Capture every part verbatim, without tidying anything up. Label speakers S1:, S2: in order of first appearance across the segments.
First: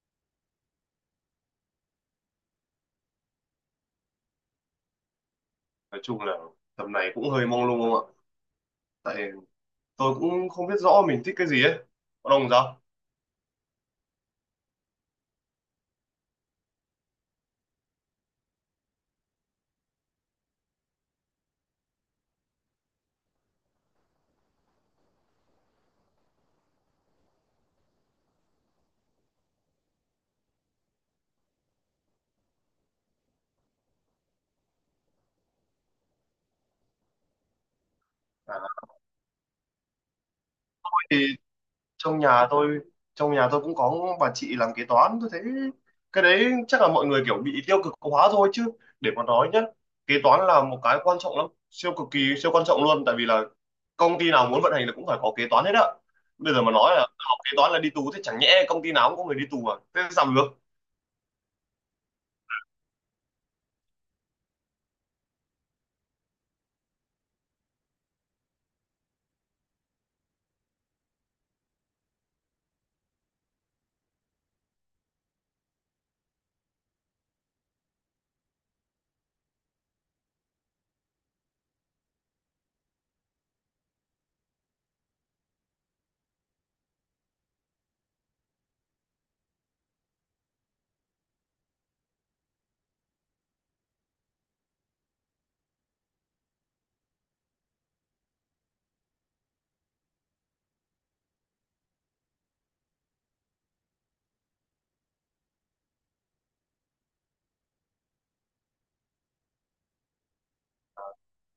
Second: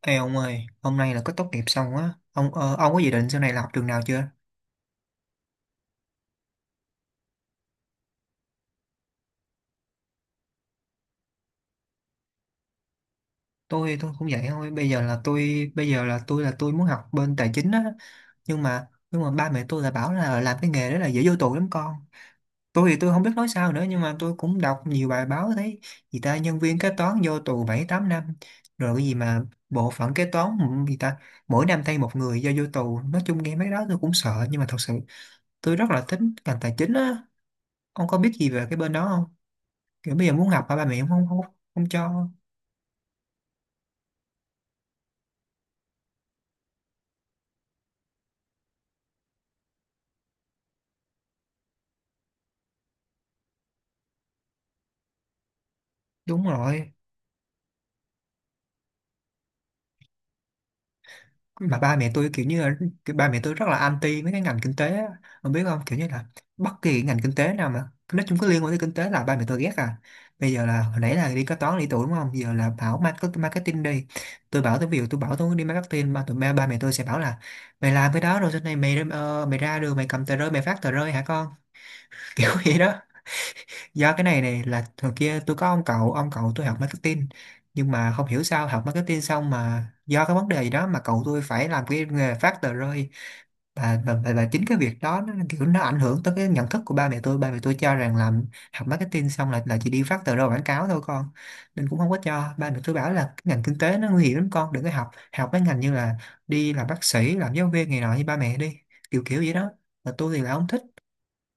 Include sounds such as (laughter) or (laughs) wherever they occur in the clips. S1: Ê ông ơi, hôm nay là có tốt nghiệp xong á, ông ờ, ông có dự định sau này là học trường nào chưa?
S2: Nói chung là tầm này cũng hơi mông lung không ạ. Tại tôi cũng không biết rõ mình thích cái gì ấy. Có đồng sao.
S1: Tôi tôi cũng vậy thôi, bây giờ là tôi, bây giờ là tôi, là tôi muốn học bên tài chính á, nhưng mà nhưng mà ba mẹ tôi là bảo là làm cái nghề đó là dễ vô tù lắm con. Tôi thì tôi không biết nói sao nữa, nhưng mà tôi cũng đọc nhiều bài báo thấy gì ta nhân viên kế toán vô tù bảy tám năm, rồi cái gì mà bộ phận kế toán, ừ, gì ta mỗi năm thay một người do vô tù. Nói chung nghe mấy cái đó tôi cũng sợ, nhưng mà thật sự tôi rất là thích ngành tài chính á. Ông có biết gì về
S2: À,
S1: cái bên đó, kiểu bây giờ muốn học mà ba mẹ cũng
S2: thì
S1: không không không
S2: trong
S1: cho.
S2: nhà tôi trong nhà tôi cũng có bà chị làm kế toán, tôi thấy cái đấy chắc là mọi người kiểu bị tiêu cực hóa thôi chứ. Để mà nói nhá, kế toán là một cái quan trọng lắm, siêu cực kỳ siêu quan trọng luôn, tại vì là công ty nào muốn vận hành là cũng phải có kế toán hết á.
S1: Đúng
S2: Bây giờ mà nói
S1: rồi,
S2: là học kế toán là đi tù thì chẳng nhẽ công ty nào cũng có người đi tù à, thế làm được.
S1: mà ba mẹ tôi kiểu như là, kiểu ba mẹ tôi rất là anti mấy cái ngành kinh tế á. Ông biết không, kiểu như là bất kỳ ngành kinh tế nào mà nói chung có liên quan tới kinh tế là ba mẹ tôi ghét à. Bây giờ là hồi nãy là đi kế toán lý tưởng đúng không, giờ là bảo market- marketing đi. Tôi bảo, tôi ví dụ tôi bảo tôi muốn đi marketing mà tụi ba, ba mẹ tôi sẽ bảo là mày làm cái đó rồi sau này mày ờ, mày ra đường mày cầm tờ rơi mày phát tờ rơi hả con. (laughs) Kiểu vậy đó, do cái này này là hồi kia tôi có ông cậu, ông cậu tôi học marketing, nhưng mà không hiểu sao học marketing xong mà do cái vấn đề gì đó mà cậu tôi phải làm cái nghề phát tờ rơi. Và, và, và, và chính cái việc đó nó kiểu nó ảnh hưởng tới cái nhận thức của ba mẹ tôi, ba mẹ tôi cho rằng làm, học marketing xong là là chỉ đi phát tờ rơi quảng cáo thôi con. Nên cũng không có cho, ba mẹ tôi bảo là cái ngành kinh tế nó nguy hiểm lắm con, đừng có học, học mấy ngành như là đi làm bác sĩ, làm giáo viên này nọ như ba mẹ đi, kiểu kiểu vậy đó, mà tôi thì là không thích.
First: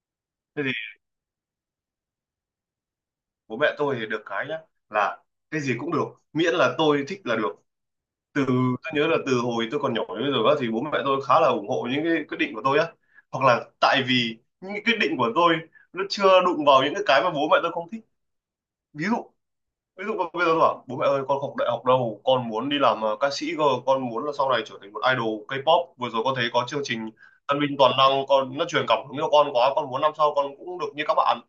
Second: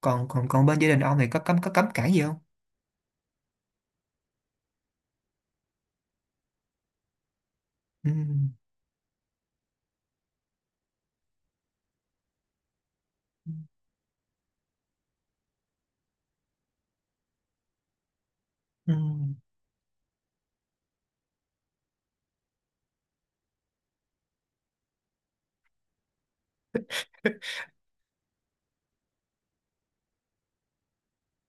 S1: còn còn
S2: Thế
S1: còn bên gia đình ông thì có cấm, có cấm cản gì không?
S2: bố mẹ tôi thì được cái nhá, là cái gì cũng được, miễn là tôi thích là được.
S1: Ừ.
S2: Từ tôi nhớ là từ hồi tôi còn nhỏ đến bây giờ á, thì bố mẹ tôi khá là ủng hộ những cái quyết định của tôi á, hoặc
S1: Ừ.
S2: là tại vì những cái quyết định của tôi nó chưa đụng vào những cái cái mà bố mẹ tôi không thích. Ví dụ ví dụ mà bây giờ tôi bảo bố mẹ ơi, con không học đại học đâu, con muốn đi làm ờ, ca sĩ cơ, con muốn là sau này trở thành một idol K-pop. Vừa rồi con thấy có chương trình Tân binh toàn năng, con nó truyền cảm hứng cho con quá, con muốn năm sau con cũng được như các bạn,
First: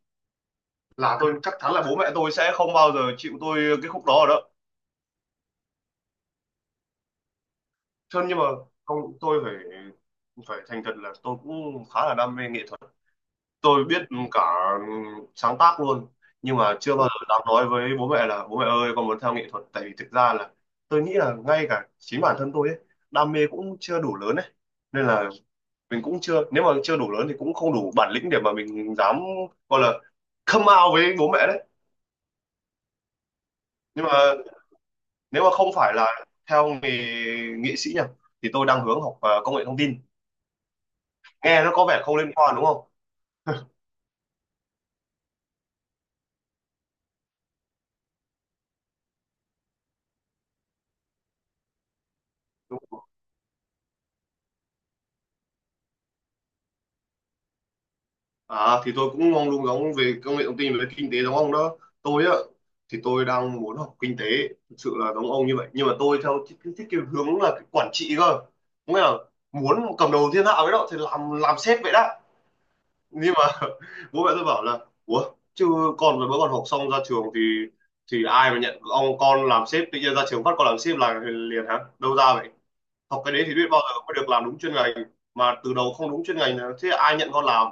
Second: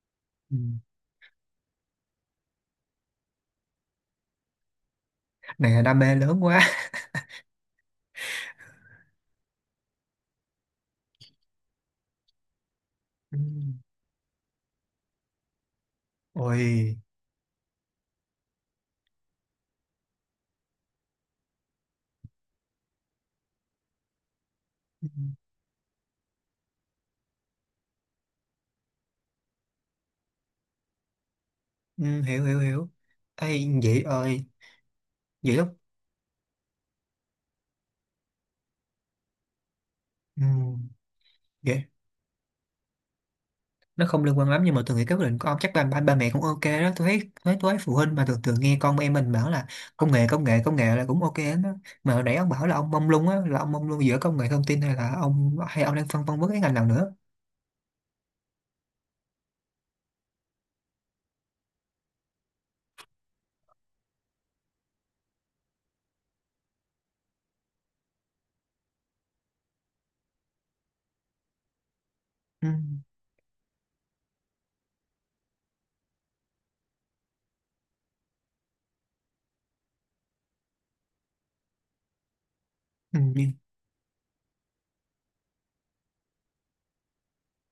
S1: Ừ.
S2: là tôi chắc chắn là bố mẹ tôi sẽ không bao giờ chịu tôi cái khúc đó rồi đó.
S1: Này là đam mê lớn quá.
S2: Cho nhưng mà không, tôi phải phải thành thật là tôi cũng khá là đam mê nghệ thuật.
S1: Ừ.
S2: Tôi biết cả sáng tác luôn. Nhưng mà chưa
S1: Ôi.
S2: bao giờ dám nói với bố mẹ là bố mẹ ơi, con muốn theo nghệ thuật, tại vì thực ra là tôi nghĩ là ngay cả chính bản thân tôi ấy, đam mê cũng chưa đủ lớn ấy, nên
S1: Ừ.
S2: là mình cũng chưa, nếu mà chưa đủ lớn thì cũng không đủ bản lĩnh để mà mình dám gọi là come out với bố mẹ đấy.
S1: Ừ, hiểu hiểu hiểu. Ê, vậy
S2: Nhưng mà
S1: ơi,
S2: nếu mà
S1: vậy
S2: không
S1: lúc,
S2: phải là theo nghề nghệ sĩ nhỉ, thì tôi đang hướng học ờ, công nghệ thông tin.
S1: ừ,
S2: Nghe nó có
S1: vậy
S2: vẻ không liên quan đúng không?
S1: nó không liên quan lắm, nhưng mà tôi nghĩ cái quyết định của ông chắc ba, ba, ba mẹ cũng ok đó. Tôi thấy, thấy tôi thấy phụ huynh mà thường thường nghe con em mình bảo là công nghệ, công nghệ, công nghệ là cũng ok lắm đó. Mà hồi nãy ông bảo là
S2: Đúng
S1: ông
S2: không?
S1: mông lung á, là ông mông lung giữa công nghệ thông tin hay là ông, hay ông đang phân vân với cái ngành nào nữa.
S2: À thì tôi cũng mong đúng, giống về công nghệ thông tin, về kinh tế giống ông đó. Tôi á, thì tôi đang muốn học kinh tế, thực sự là giống ông như vậy, nhưng mà tôi theo thích, thích, cái hướng là cái quản trị cơ, nghĩa là muốn cầm đầu thiên hạ với đó, thì làm làm sếp vậy đó.
S1: Ừ.
S2: Nhưng mà (laughs) bố mẹ tôi bảo là ủa chứ con mới còn học xong ra trường thì thì ai mà nhận ông con làm sếp, tự nhiên ra trường phát con làm sếp là liền hả, đâu ra vậy,
S1: Ừ.
S2: học cái đấy thì biết bao giờ mới được làm đúng chuyên ngành, mà từ đầu không đúng chuyên ngành là thế ai nhận con làm.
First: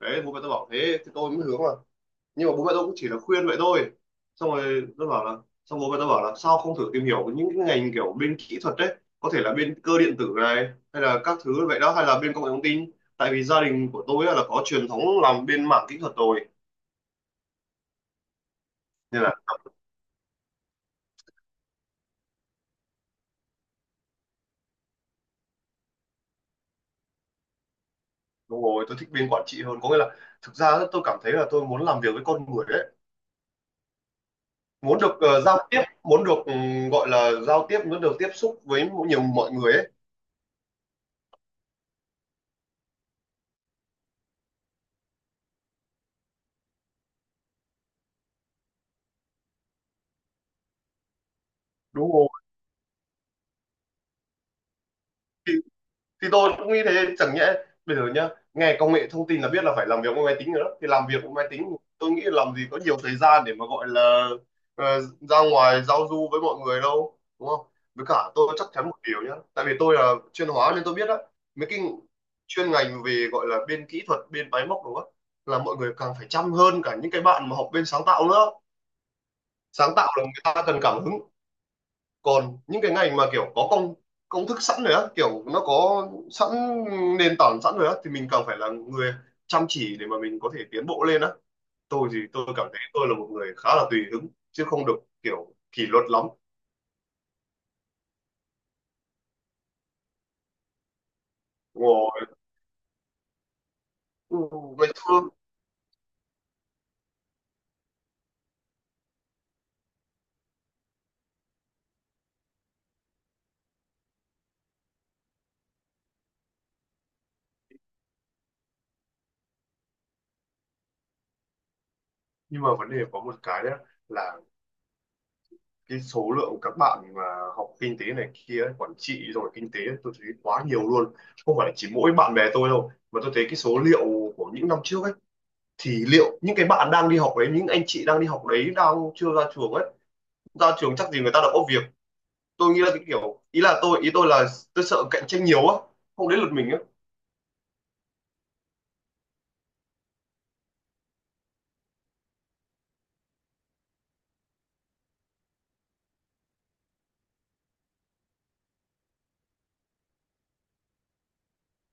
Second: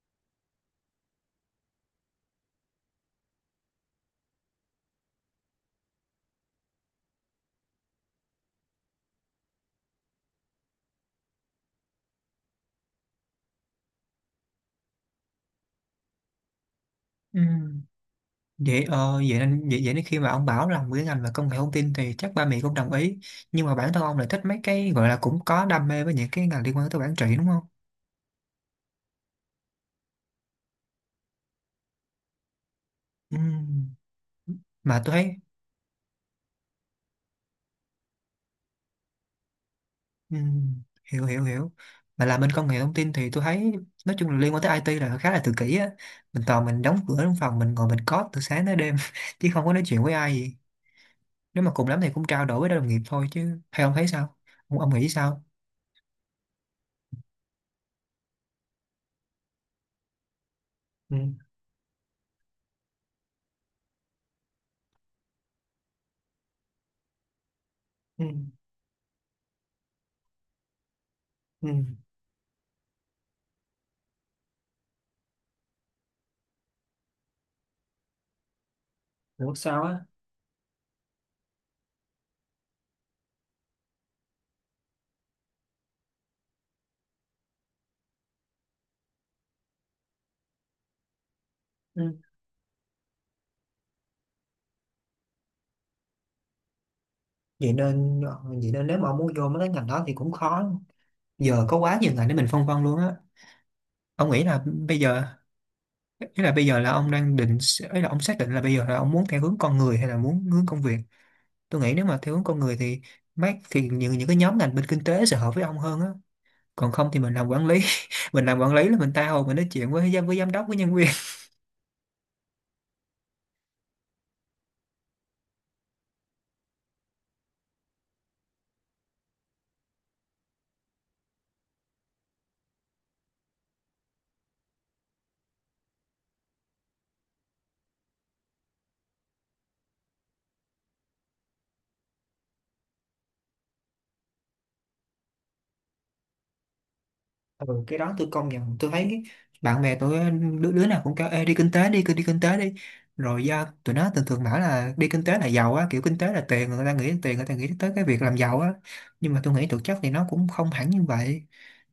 S2: Đấy bố mẹ tôi bảo thế thì tôi mới hướng là, nhưng mà bố mẹ tôi cũng chỉ là khuyên vậy thôi. Xong rồi tôi bảo là, xong bố mẹ tôi bảo là sao không thử tìm hiểu những cái ngành kiểu bên kỹ thuật đấy, có thể là bên cơ điện tử này hay là các thứ vậy đó, hay là bên công nghệ thông tin, tại vì gia đình của tôi á là có truyền thống làm bên mảng kỹ thuật rồi,
S1: Ừ. Vậy ờ,
S2: nên là.
S1: vậy nên vậy, vậy nên khi mà ông bảo làm cái ngành về công nghệ thông tin thì chắc ba mẹ cũng đồng ý, nhưng mà bản thân ông lại thích mấy cái gọi là cũng có đam mê với những cái ngành liên quan tới quản trị đúng không?
S2: Đúng rồi, tôi thích bên quản trị hơn, có nghĩa là thực ra á, tôi cảm thấy là tôi muốn làm việc với con người đấy,
S1: Ừm.
S2: muốn
S1: Mà tôi
S2: được
S1: thấy,
S2: ờ, giao tiếp, muốn được ừ, gọi là giao tiếp, muốn được tiếp xúc với nhiều mọi người ấy.
S1: ừm, hiểu hiểu hiểu, mà làm bên công nghệ thông tin thì tôi thấy nói chung là liên quan tới i tê là khá là tự kỷ á, mình toàn mình đóng cửa trong phòng mình ngồi mình code từ sáng tới đêm, (laughs) chứ không có nói chuyện với ai gì. Nếu mà cùng lắm thì
S2: Đúng
S1: cũng
S2: rồi,
S1: trao đổi với đồng nghiệp thôi, chứ hay ông thấy sao, ông, ông nghĩ sao?
S2: thì tôi cũng nghĩ thế, chẳng nhẽ bây giờ nhá, nghe công nghệ thông tin là biết là phải làm việc với máy tính rồi đó, thì làm
S1: Ừ.
S2: việc với máy tính tôi nghĩ làm gì có nhiều thời gian để mà gọi là ờ, ra ngoài giao du với mọi người đâu đúng không. Với
S1: Ừ.
S2: cả tôi chắc chắn một điều nhá, tại vì tôi là chuyên hóa nên tôi biết đó, mấy
S1: Ừ.
S2: cái chuyên ngành về gọi là bên kỹ thuật bên máy móc đúng không, là mọi người càng phải chăm hơn cả những cái bạn mà học bên sáng tạo nữa.
S1: Hiểu sao
S2: Sáng
S1: á.
S2: tạo là người ta cần cảm hứng, còn những cái ngành mà kiểu có công công thức sẵn rồi á, kiểu nó có sẵn nền tảng sẵn rồi á, thì mình càng phải là người chăm chỉ để mà mình có thể tiến bộ lên á. Tôi thì
S1: Ừ.
S2: tôi cảm thấy tôi là một người khá là tùy hứng chứ không được kiểu kỷ luật lắm.
S1: Vậy nên ờ, vậy nên nếu mà ông muốn vô mấy cái ngành đó thì cũng khó, giờ có quá nhiều
S2: Ngồi
S1: ngành để mình phân vân luôn á. Ông
S2: ừ,
S1: nghĩ là
S2: ngày
S1: bây
S2: xưa.
S1: giờ, ý là bây giờ là ông đang định, ý là ông xác định là bây giờ là ông muốn theo hướng con người hay là muốn hướng công việc. Tôi nghĩ nếu mà theo hướng con người thì mát, thì những những cái nhóm ngành bên kinh tế sẽ hợp với ông hơn á. Còn không thì mình làm quản lý, (laughs) mình làm quản lý là mình tha hồ mình nói chuyện với giám, với giám đốc, với nhân viên.
S2: Nhưng mà vấn đề có một cái đấy, là cái số lượng các bạn mà học kinh tế này kia ấy, quản trị rồi kinh tế ấy, tôi thấy quá nhiều luôn, không phải chỉ mỗi bạn bè tôi đâu mà tôi thấy cái số liệu của những năm trước ấy, thì liệu những cái bạn đang đi học đấy, những anh chị đang đi học đấy, đang chưa ra trường ấy, ra trường chắc gì người ta đã có việc. Tôi nghĩ là cái kiểu, ý là tôi, ý tôi là tôi sợ cạnh tranh nhiều á, không đến lượt mình á.
S1: Ừ, cái đó tôi công nhận, tôi thấy bạn bè tôi đứa, đứa nào cũng kêu ê, đi kinh tế đi, cứ đi kinh tế đi, rồi do tụi nó thường thường bảo là đi kinh tế là giàu á, kiểu kinh tế là tiền, người ta nghĩ đến tiền, người ta nghĩ tới cái việc làm giàu á, nhưng mà tôi nghĩ thực chất thì nó cũng không hẳn như vậy.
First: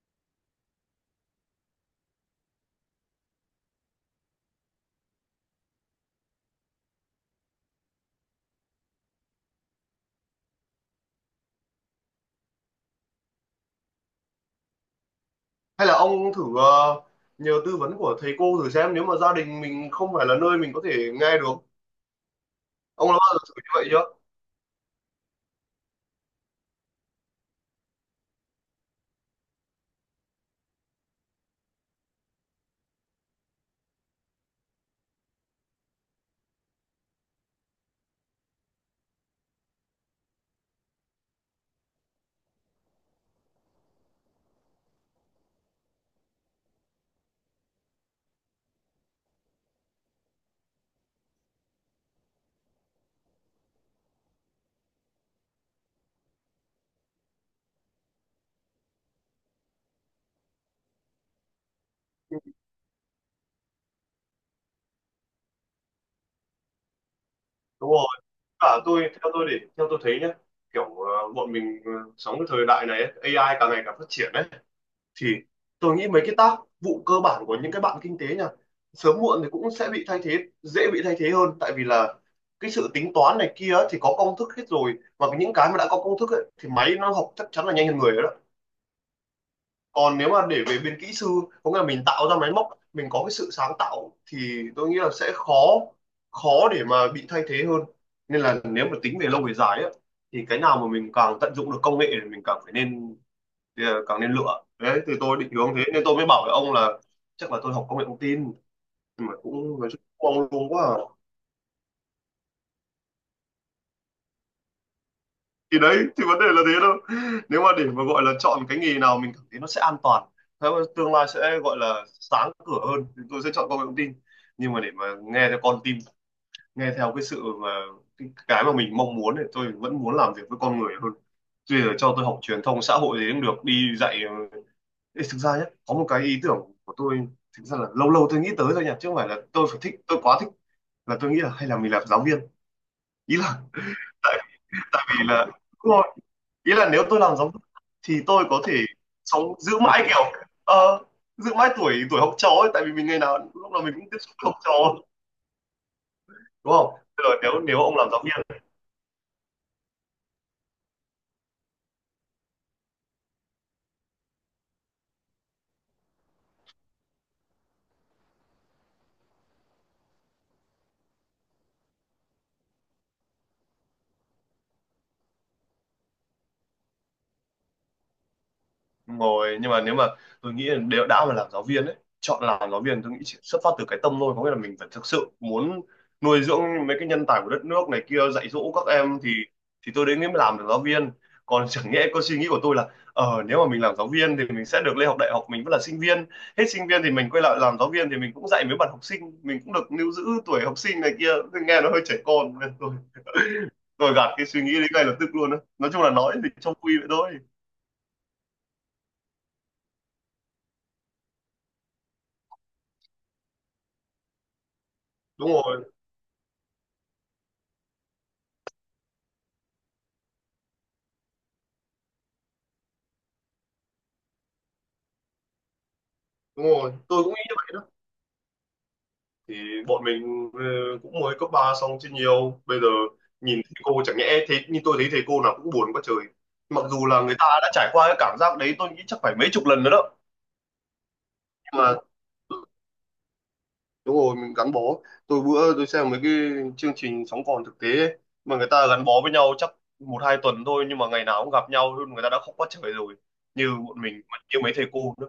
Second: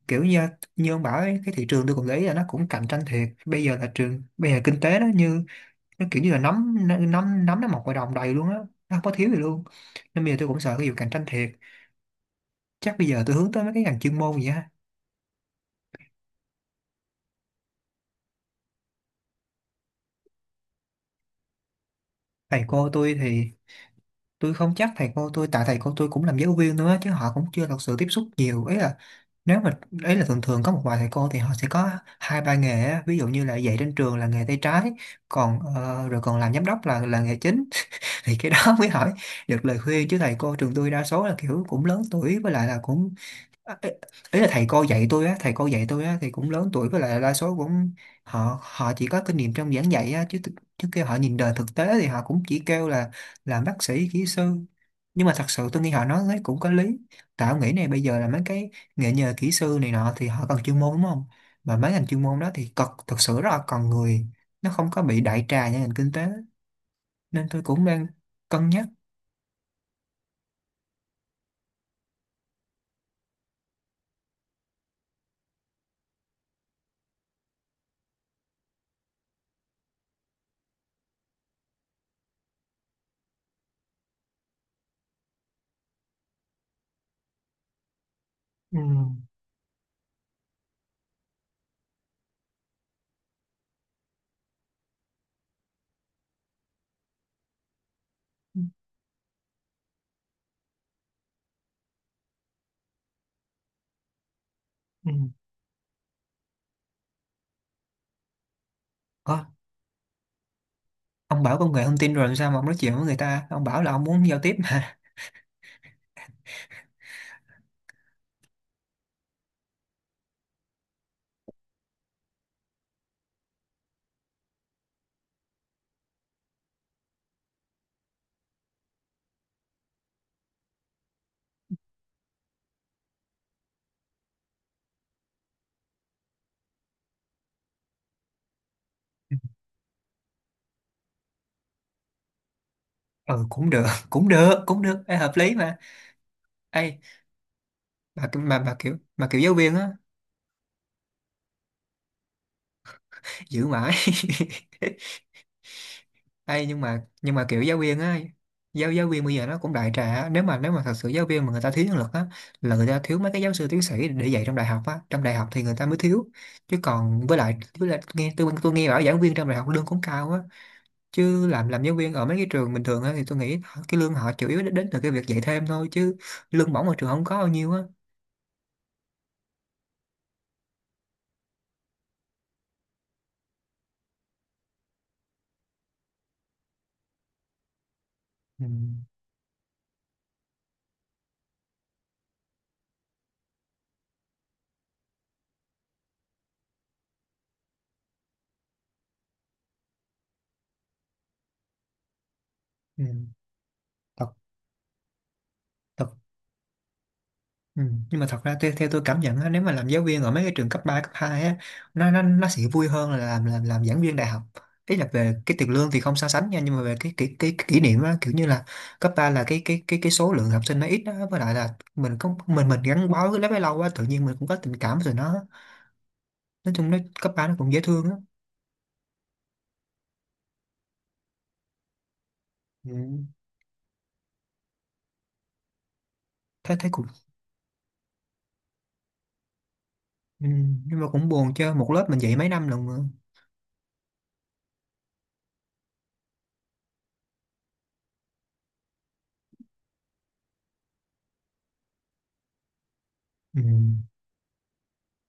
S1: Kiểu như như ông bảo ấy, cái thị trường tôi cũng để ý là nó cũng cạnh tranh thiệt, bây giờ là trường, bây giờ kinh tế nó như, nó kiểu như là nắm, nắm nắm nó mọc ngoài đồng đầy luôn á, nó không có thiếu gì luôn. Nên bây giờ tôi cũng sợ cái vụ cạnh tranh thiệt, chắc bây giờ tôi hướng tới mấy cái ngành chuyên môn vậy á.
S2: Hay là ông thử ờ, nhờ tư vấn của thầy cô thử xem, nếu mà gia đình mình không phải là nơi mình có thể nghe được.
S1: Thầy cô
S2: Ông đã
S1: tôi
S2: bao giờ
S1: thì,
S2: thử như vậy chưa?
S1: tôi không chắc thầy cô tôi, tại thầy cô tôi cũng làm giáo viên nữa chứ, họ cũng chưa thật sự tiếp xúc nhiều ấy, là nếu mà, ấy là thường thường có một vài thầy cô thì họ sẽ có hai ba nghề á. Ví dụ như là dạy trên trường là nghề tay trái, còn ờ, rồi còn làm giám đốc là là nghề chính, (laughs) thì cái đó mới hỏi được lời khuyên, chứ thầy cô trường tôi đa số là kiểu cũng lớn tuổi, với lại là cũng, ê, ý là thầy cô dạy tôi á, thầy cô dạy tôi á thì cũng lớn tuổi với lại đa số cũng, họ họ chỉ có kinh nghiệm trong giảng dạy á, chứ thực-, chứ kêu họ nhìn đời thực tế thì họ cũng chỉ kêu là làm bác sĩ, kỹ sư. Nhưng mà thật sự tôi nghĩ họ nói ấy cũng có lý, tạo nghĩ này, bây giờ là mấy cái nghề nhờ kỹ sư này nọ thì họ cần chuyên môn đúng không, mà mấy ngành chuyên môn đó thì cực, thật sự rất là cần người, nó không có bị đại trà như ngành kinh tế, nên tôi cũng
S2: Đúng
S1: đang
S2: rồi,
S1: cân
S2: cả
S1: nhắc.
S2: tôi theo tôi để theo tôi thấy nhá, kiểu ờ, bọn mình ờ, sống cái thời đại này ấy, a i càng ngày càng phát triển ấy. Thì tôi nghĩ mấy cái tác vụ cơ bản của những cái bạn kinh tế nha, sớm muộn thì cũng sẽ bị thay thế, dễ bị thay thế hơn tại vì là cái sự tính toán này kia ấy, thì có công thức hết rồi, và những cái mà đã có công thức ấy, thì máy nó học chắc chắn là nhanh hơn người đó.
S1: Ừ.
S2: Còn nếu mà để về bên kỹ sư, có nghĩa là mình tạo ra máy móc, mình có cái sự sáng tạo thì tôi nghĩ là sẽ khó khó để mà bị thay thế hơn. Nên là nếu mà tính về lâu về dài ấy, thì cái nào mà mình càng tận dụng được công nghệ thì mình càng phải nên, thì ờ, càng nên lựa đấy, thì tôi định hướng thế nên tôi mới bảo với ông là chắc là tôi học công nghệ thông tin, nhưng mà
S1: Ừ.
S2: cũng nói chung cũng mong luôn quá à.
S1: Ông bảo công nghệ thông tin rồi làm sao mà ông nói chuyện với người ta, ông bảo là ông muốn giao tiếp mà.
S2: Thì đấy thì vấn đề là thế đâu, nếu mà để mà gọi là chọn cái nghề nào mình cảm thấy nó sẽ an toàn, thế mà tương lai sẽ gọi là sáng cửa hơn thì tôi sẽ chọn công nghệ thông tin. Nhưng mà để mà nghe theo con tim, nghe theo cái sự mà cái cái mà mình mong muốn thì tôi vẫn muốn làm việc với con người hơn. Tuy là cho tôi học truyền thông xã hội gì cũng được, đi dạy. ờ, Ê, thực ra nhé có một cái ý tưởng của tôi, thực ra là lâu lâu tôi nghĩ tới thôi nhỉ, chứ không phải là tôi phải thích, tôi quá thích, là tôi nghĩ là hay là mình làm giáo viên.
S1: (laughs)
S2: Ý
S1: Ừ,
S2: là
S1: cũng được, cũng
S2: tại
S1: được, cũng được,
S2: tại
S1: ê,
S2: vì
S1: hợp
S2: là
S1: lý mà.
S2: đúng rồi, ý là
S1: Ê,
S2: nếu tôi làm giáo viên thì
S1: mà
S2: tôi
S1: mà
S2: có thể
S1: mà kiểu, mà kiểu giáo
S2: sống,
S1: viên
S2: giữ
S1: á,
S2: mãi kiểu ờ, giữ mãi tuổi tuổi học trò ấy, tại vì mình ngày nào
S1: giữ
S2: lúc nào
S1: mãi,
S2: mình cũng tiếp xúc với học
S1: (laughs)
S2: trò
S1: ê,
S2: đúng
S1: nhưng
S2: không.
S1: mà
S2: Bây
S1: nhưng
S2: giờ
S1: mà
S2: nếu
S1: kiểu giáo
S2: nếu ông
S1: viên
S2: làm
S1: á,
S2: giáo viên.
S1: giáo giáo viên bây giờ nó cũng đại trà á. Nếu mà, nếu mà thật sự giáo viên mà người ta thiếu nhân lực á, là người ta thiếu mấy cái giáo sư tiến sĩ để dạy trong đại học á, trong đại học thì người ta mới thiếu. Chứ còn, với lại với lại nghe tôi tôi nghe bảo giảng viên trong đại học lương cũng cao á, chứ làm làm giáo viên ở mấy cái trường bình thường á thì tôi nghĩ cái lương họ chủ yếu đến, đến từ cái việc dạy thêm thôi, chứ lương bổng ở trường không có bao nhiêu á.
S2: Đúng rồi, nhưng mà nếu mà tôi nghĩ là đều đã mà làm giáo viên ấy, chọn làm giáo viên tôi nghĩ chỉ xuất phát từ cái tâm thôi, có nghĩa là mình phải thực sự muốn nuôi dưỡng mấy cái nhân tài của đất nước này kia, dạy
S1: Ừ.
S2: dỗ các em thì thì tôi đến mới làm được giáo viên. Còn (laughs) chẳng nhẽ có suy nghĩ của tôi là ờ nếu mà mình làm giáo viên thì mình sẽ được lên học đại học, mình vẫn là sinh viên, hết sinh viên thì mình quay lại làm giáo viên, thì mình cũng dạy mấy bạn học sinh, mình cũng được lưu giữ tuổi học sinh này kia. Tôi nghe nó hơi trẻ con nên tôi
S1: Ừ.
S2: (laughs) tôi gạt
S1: Thật,
S2: cái suy nghĩ đấy ngay lập tức luôn á, nói chung
S1: thật.
S2: là nói thì trong quy vậy thôi.
S1: Ừ. Nhưng mà thật ra theo, theo tôi cảm nhận á, nếu mà làm giáo viên ở mấy cái trường cấp ba, cấp hai á, nó nó nó sẽ vui hơn là làm làm làm giảng viên đại học. Ý là về
S2: Đúng
S1: cái tiền
S2: rồi.
S1: lương thì không so sánh nha, nhưng mà về cái cái cái, cái kỷ niệm á, kiểu như là cấp ba là cái cái cái cái số lượng học sinh nó ít đó, với lại là mình có mình mình gắn bó cái lớp ấy lâu quá tự nhiên mình cũng có tình cảm rồi nó,
S2: Đúng
S1: nói chung
S2: rồi,
S1: nó
S2: tôi
S1: cấp
S2: cũng nghĩ
S1: ba nó
S2: như vậy
S1: cũng dễ
S2: đó.
S1: thương á.
S2: Thì bọn mình ờ, cũng mới cấp ba xong chứ nhiều. Bây giờ
S1: Ừ.
S2: nhìn thầy cô chẳng nhẽ thế, nhưng tôi thấy thầy cô nào cũng buồn quá trời.
S1: Thế
S2: Mặc
S1: thế cũng,
S2: dù là người ta đã trải qua cái cảm giác đấy tôi nghĩ chắc phải mấy chục lần nữa đó.
S1: ừ, nhưng mà cũng buồn chứ,
S2: Nhưng
S1: một
S2: mà
S1: lớp mình dạy mấy năm lần mà.
S2: đúng rồi, mình gắn bó, tôi bữa tôi xem mấy cái chương trình sống còn thực tế ấy, mà người ta gắn bó với nhau chắc một hai tuần thôi, nhưng mà ngày nào cũng gặp nhau luôn, người ta đã khóc quá trời rồi,
S1: Ừ.
S2: như bọn mình mà như mấy thầy cô nữa.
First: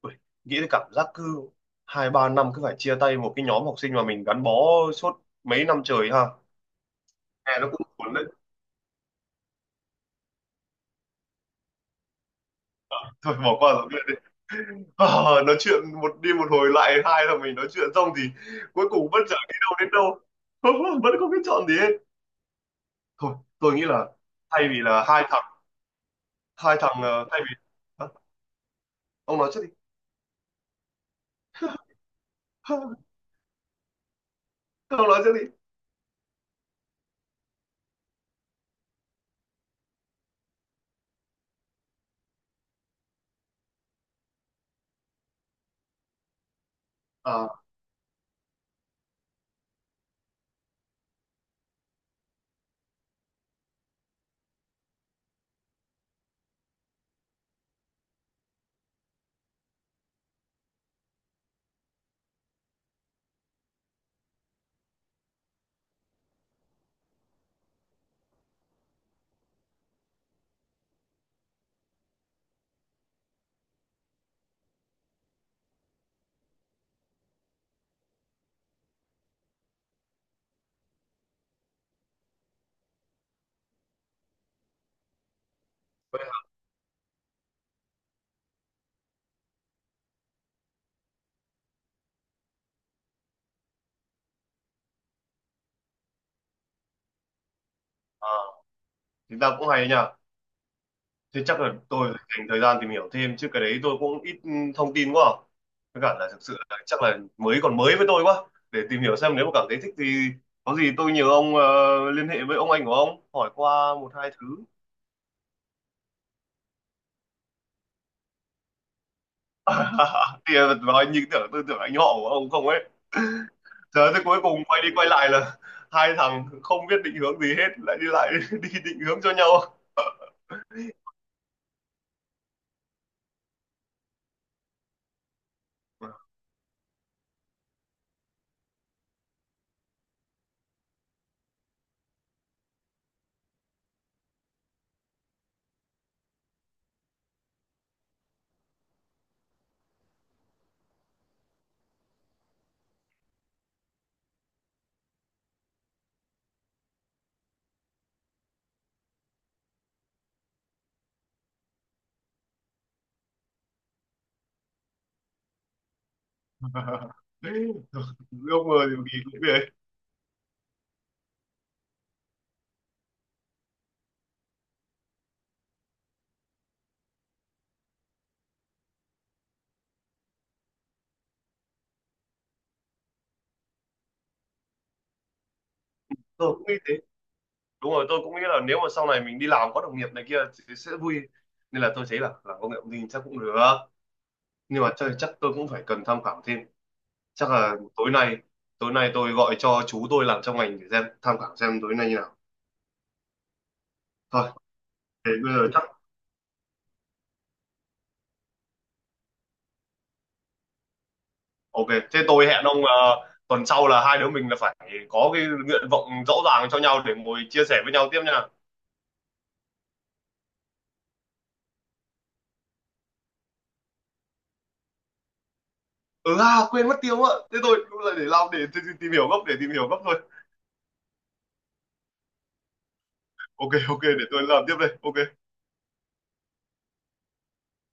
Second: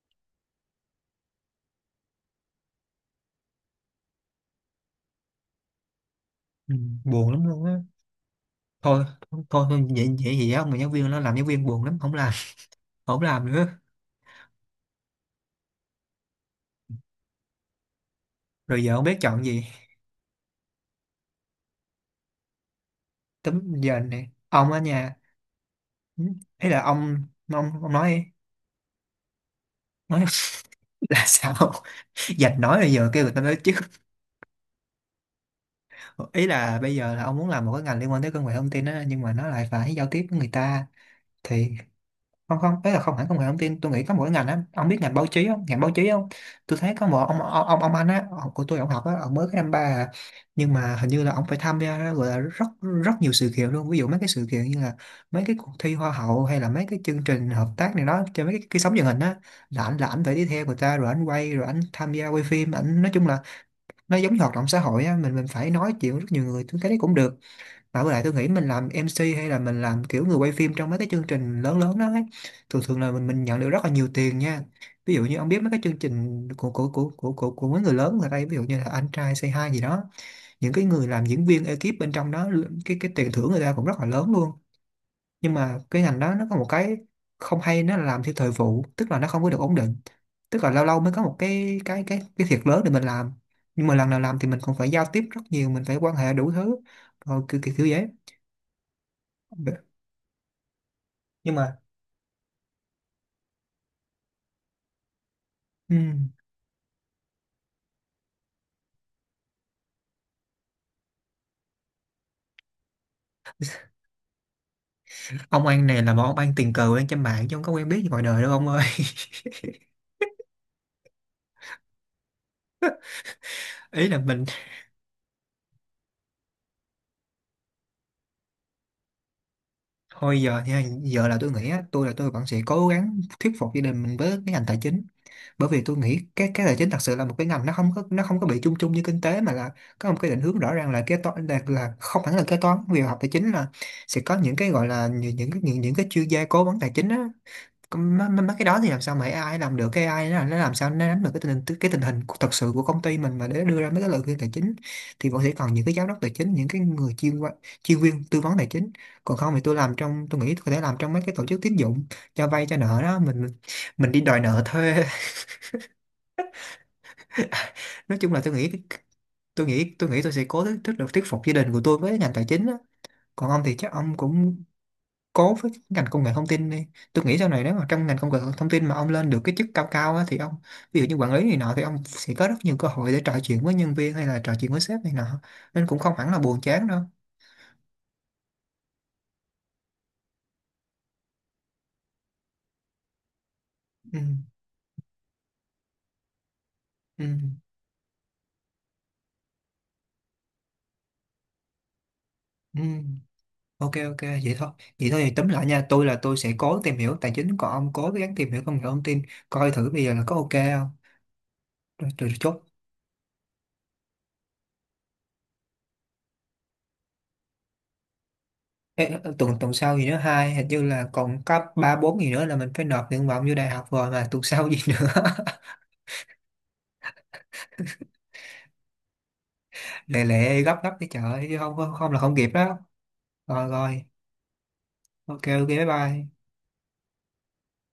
S2: Ui, nghĩ đến cảm giác cứ hai ba năm cứ phải chia tay một cái nhóm học sinh mà mình gắn bó suốt mấy năm trời ha,
S1: Ừ. Buồn lắm
S2: nghe
S1: luôn
S2: nó
S1: á.
S2: cũng buồn đấy.
S1: Thôi thôi thôi, vậy vậy gì á, mà giáo viên nó, làm giáo viên buồn lắm, không làm,
S2: (laughs)
S1: không
S2: Thôi
S1: làm
S2: bỏ
S1: nữa.
S2: qua rồi đi. À, nói chuyện một đi một hồi lại hai là mình nói chuyện xong thì
S1: Rồi
S2: cuối
S1: giờ không
S2: cùng
S1: biết
S2: vẫn chẳng
S1: chọn
S2: đi
S1: gì,
S2: đâu đến đâu. (laughs) Vẫn không biết chọn gì hết. Thôi
S1: tấm
S2: tôi nghĩ
S1: giờ
S2: là
S1: này
S2: thay
S1: ông ở
S2: vì là
S1: nhà,
S2: hai thằng,
S1: ừ, ấy
S2: hai
S1: là
S2: thằng
S1: ông,
S2: ờ, thay vì.
S1: ông ông
S2: Hả?
S1: nói đi.
S2: Ông nói trước đi.
S1: Nói (laughs) là sao dạch nói bây giờ
S2: (laughs)
S1: kêu người ta nói chứ.
S2: Ông nói trước đi.
S1: Ý là bây giờ là ông muốn làm một cái ngành liên quan tới công nghệ thông tin á, nhưng mà nó lại phải giao tiếp với người ta thì không không đấy là không hẳn công nghệ thông tin. Tôi nghĩ có mỗi ngành á, ông biết ngành báo chí không? Ngành báo chí không, tôi thấy có một ông
S2: À,
S1: ông ông, ông anh á, ông của tôi, ông học á, ông mới cái năm ba à. Nhưng mà hình như là ông phải tham gia, gọi là rất rất nhiều sự kiện luôn, ví dụ mấy cái sự kiện như là mấy cái cuộc thi hoa hậu hay là mấy cái chương trình hợp tác này đó cho mấy cái, cái sóng truyền hình á, là ảnh, là ảnh phải đi theo người ta, rồi ảnh quay, rồi ảnh tham gia quay phim ảnh, nói chung là nó giống như hoạt động xã hội á. Mình mình phải nói chuyện với rất nhiều người, tôi thấy đấy cũng được. Mà với lại tôi nghĩ mình làm em xê hay là mình làm kiểu người quay phim trong mấy cái chương trình lớn lớn đó ấy, thường thường là mình mình nhận được rất là nhiều tiền nha. Ví dụ như ông biết mấy cái chương trình của của của của của, của mấy người lớn ở đây, ví dụ như là Anh Trai Say Hi gì đó, những cái người làm diễn viên ekip bên trong đó, cái cái tiền thưởng người ta cũng rất là lớn luôn. Nhưng mà cái ngành
S2: vậy
S1: đó
S2: là-
S1: nó có một cái không hay, nó là làm theo thời vụ, tức là nó không có được ổn định. Tức là lâu lâu mới có một cái cái cái cái thiệt lớn để mình làm. Nhưng mà lần nào làm thì mình cũng phải giao tiếp rất nhiều, mình phải quan hệ đủ thứ. Rồi kiểu kiểu, kiểu vậy.
S2: à thì ta cũng hay nha, thế
S1: Nhưng
S2: chắc là
S1: mà
S2: tôi phải dành thời gian tìm hiểu thêm chứ, cái đấy tôi cũng ít ừ, thông tin quá à. Với cả là
S1: ừm,
S2: thực sự là chắc là mới còn mới với tôi quá, để tìm hiểu xem nếu mà cảm thấy thích thì có gì tôi nhờ ông ờ, liên hệ với ông anh của ông hỏi qua một hai thứ.
S1: ông An này là một ông An tình cờ quen trên mạng chứ không có quen biết gì ngoài đời đâu ông ơi.
S2: (laughs) Thì ờ, nói như tưởng, tôi tưởng anh họ của ông không ấy.
S1: (laughs) ý
S2: Trời,
S1: là
S2: tới cuối
S1: mình
S2: cùng quay đi quay lại là hai thằng không biết định hướng gì hết lại đi lại (laughs) đi định hướng cho nhau.
S1: thôi. Giờ thì giờ là tôi nghĩ á, tôi là tôi vẫn sẽ cố gắng thuyết phục gia đình mình với cái ngành tài chính, bởi vì tôi nghĩ cái cái tài chính thật sự là một cái ngành nó không có nó không có bị chung chung như kinh tế, mà là có một cái định hướng rõ ràng là kế toán là, là không hẳn là kế toán, vì học tài chính là sẽ có những cái gọi là những những những, những cái chuyên gia cố vấn tài chính á. Còn Mấy, mấy mấy cái đó thì làm sao mà a i làm được, cái a i nó nó làm sao nó nắm được cái tình hình cái tình hình của- thật sự của công ty mình mà để đưa ra mấy cái lời khuyên tài chính, thì vẫn sẽ còn những cái giám đốc tài chính, những cái người chuyên qua- chuyên viên tư vấn tài chính. Còn không thì tôi làm trong tôi nghĩ tôi có thể làm trong mấy cái tổ chức tín dụng cho vay cho nợ đó, mình mình đi đòi nợ thuê.
S2: (laughs)
S1: (laughs) nói chung là tôi
S2: Ước
S1: nghĩ
S2: mơ thì kỳ cũng
S1: tôi
S2: vậy.
S1: nghĩ tôi nghĩ tôi sẽ cố thuyết thuyết được thuyết phục gia đình của tôi với ngành tài chính á. Còn ông thì chắc ông cũng cố với ngành công nghệ thông tin đi. Tôi nghĩ sau này nếu mà trong ngành công nghệ thông tin mà ông lên được cái chức cao cao á, thì ông, ví dụ như quản lý này nọ, thì ông sẽ có rất nhiều cơ hội để trò chuyện với nhân viên hay là trò chuyện với sếp này nọ, nên cũng không hẳn là
S2: Tôi
S1: buồn
S2: cũng nghĩ
S1: chán
S2: thế.
S1: đâu.
S2: Đúng rồi, tôi cũng nghĩ là nếu mà sau này mình đi làm có đồng nghiệp này kia thì sẽ vui, nên là tôi thấy là làm công nghệ thông tin chắc cũng được.
S1: Ừ,
S2: Nhưng mà chắc, chắc, tôi cũng phải cần tham khảo thêm.
S1: ừ,
S2: Chắc là tối nay tối nay tôi gọi cho chú tôi làm trong ngành để xem tham khảo xem tối nay như nào.
S1: ừ. Ok ok,
S2: Thôi
S1: vậy thôi. Vậy thôi thì
S2: thế
S1: tóm
S2: bây
S1: lại
S2: giờ.
S1: nha, tôi là tôi sẽ cố tìm hiểu tài chính, còn ông cố gắng tìm hiểu công nghệ thông tin, coi thử bây giờ là có ok không.
S2: Ok,
S1: Rồi,
S2: thế
S1: rồi
S2: tôi
S1: chốt.
S2: hẹn ông ờ, tuần sau là hai đứa mình là phải có cái nguyện vọng rõ ràng cho nhau để ngồi chia sẻ với nhau tiếp nha.
S1: Ê, tuần tuần sau gì nữa, hai hình như là còn có ba bốn gì nữa là mình phải nộp nguyện vọng vô đại học rồi mà tuần sau gì nữa.
S2: Ừ à, quên mất tiêu ạ. Thế tôi cũng là để làm để, tìm tìm hiểu gấp để tìm hiểu gấp thôi.
S1: Lẹ lẹ gấp gấp cái chợ, chứ không không, không là không kịp đó. Rồi
S2: Ok ok
S1: rồi,
S2: để tôi làm tiếp đây. Ok.
S1: ok ok, bye bye.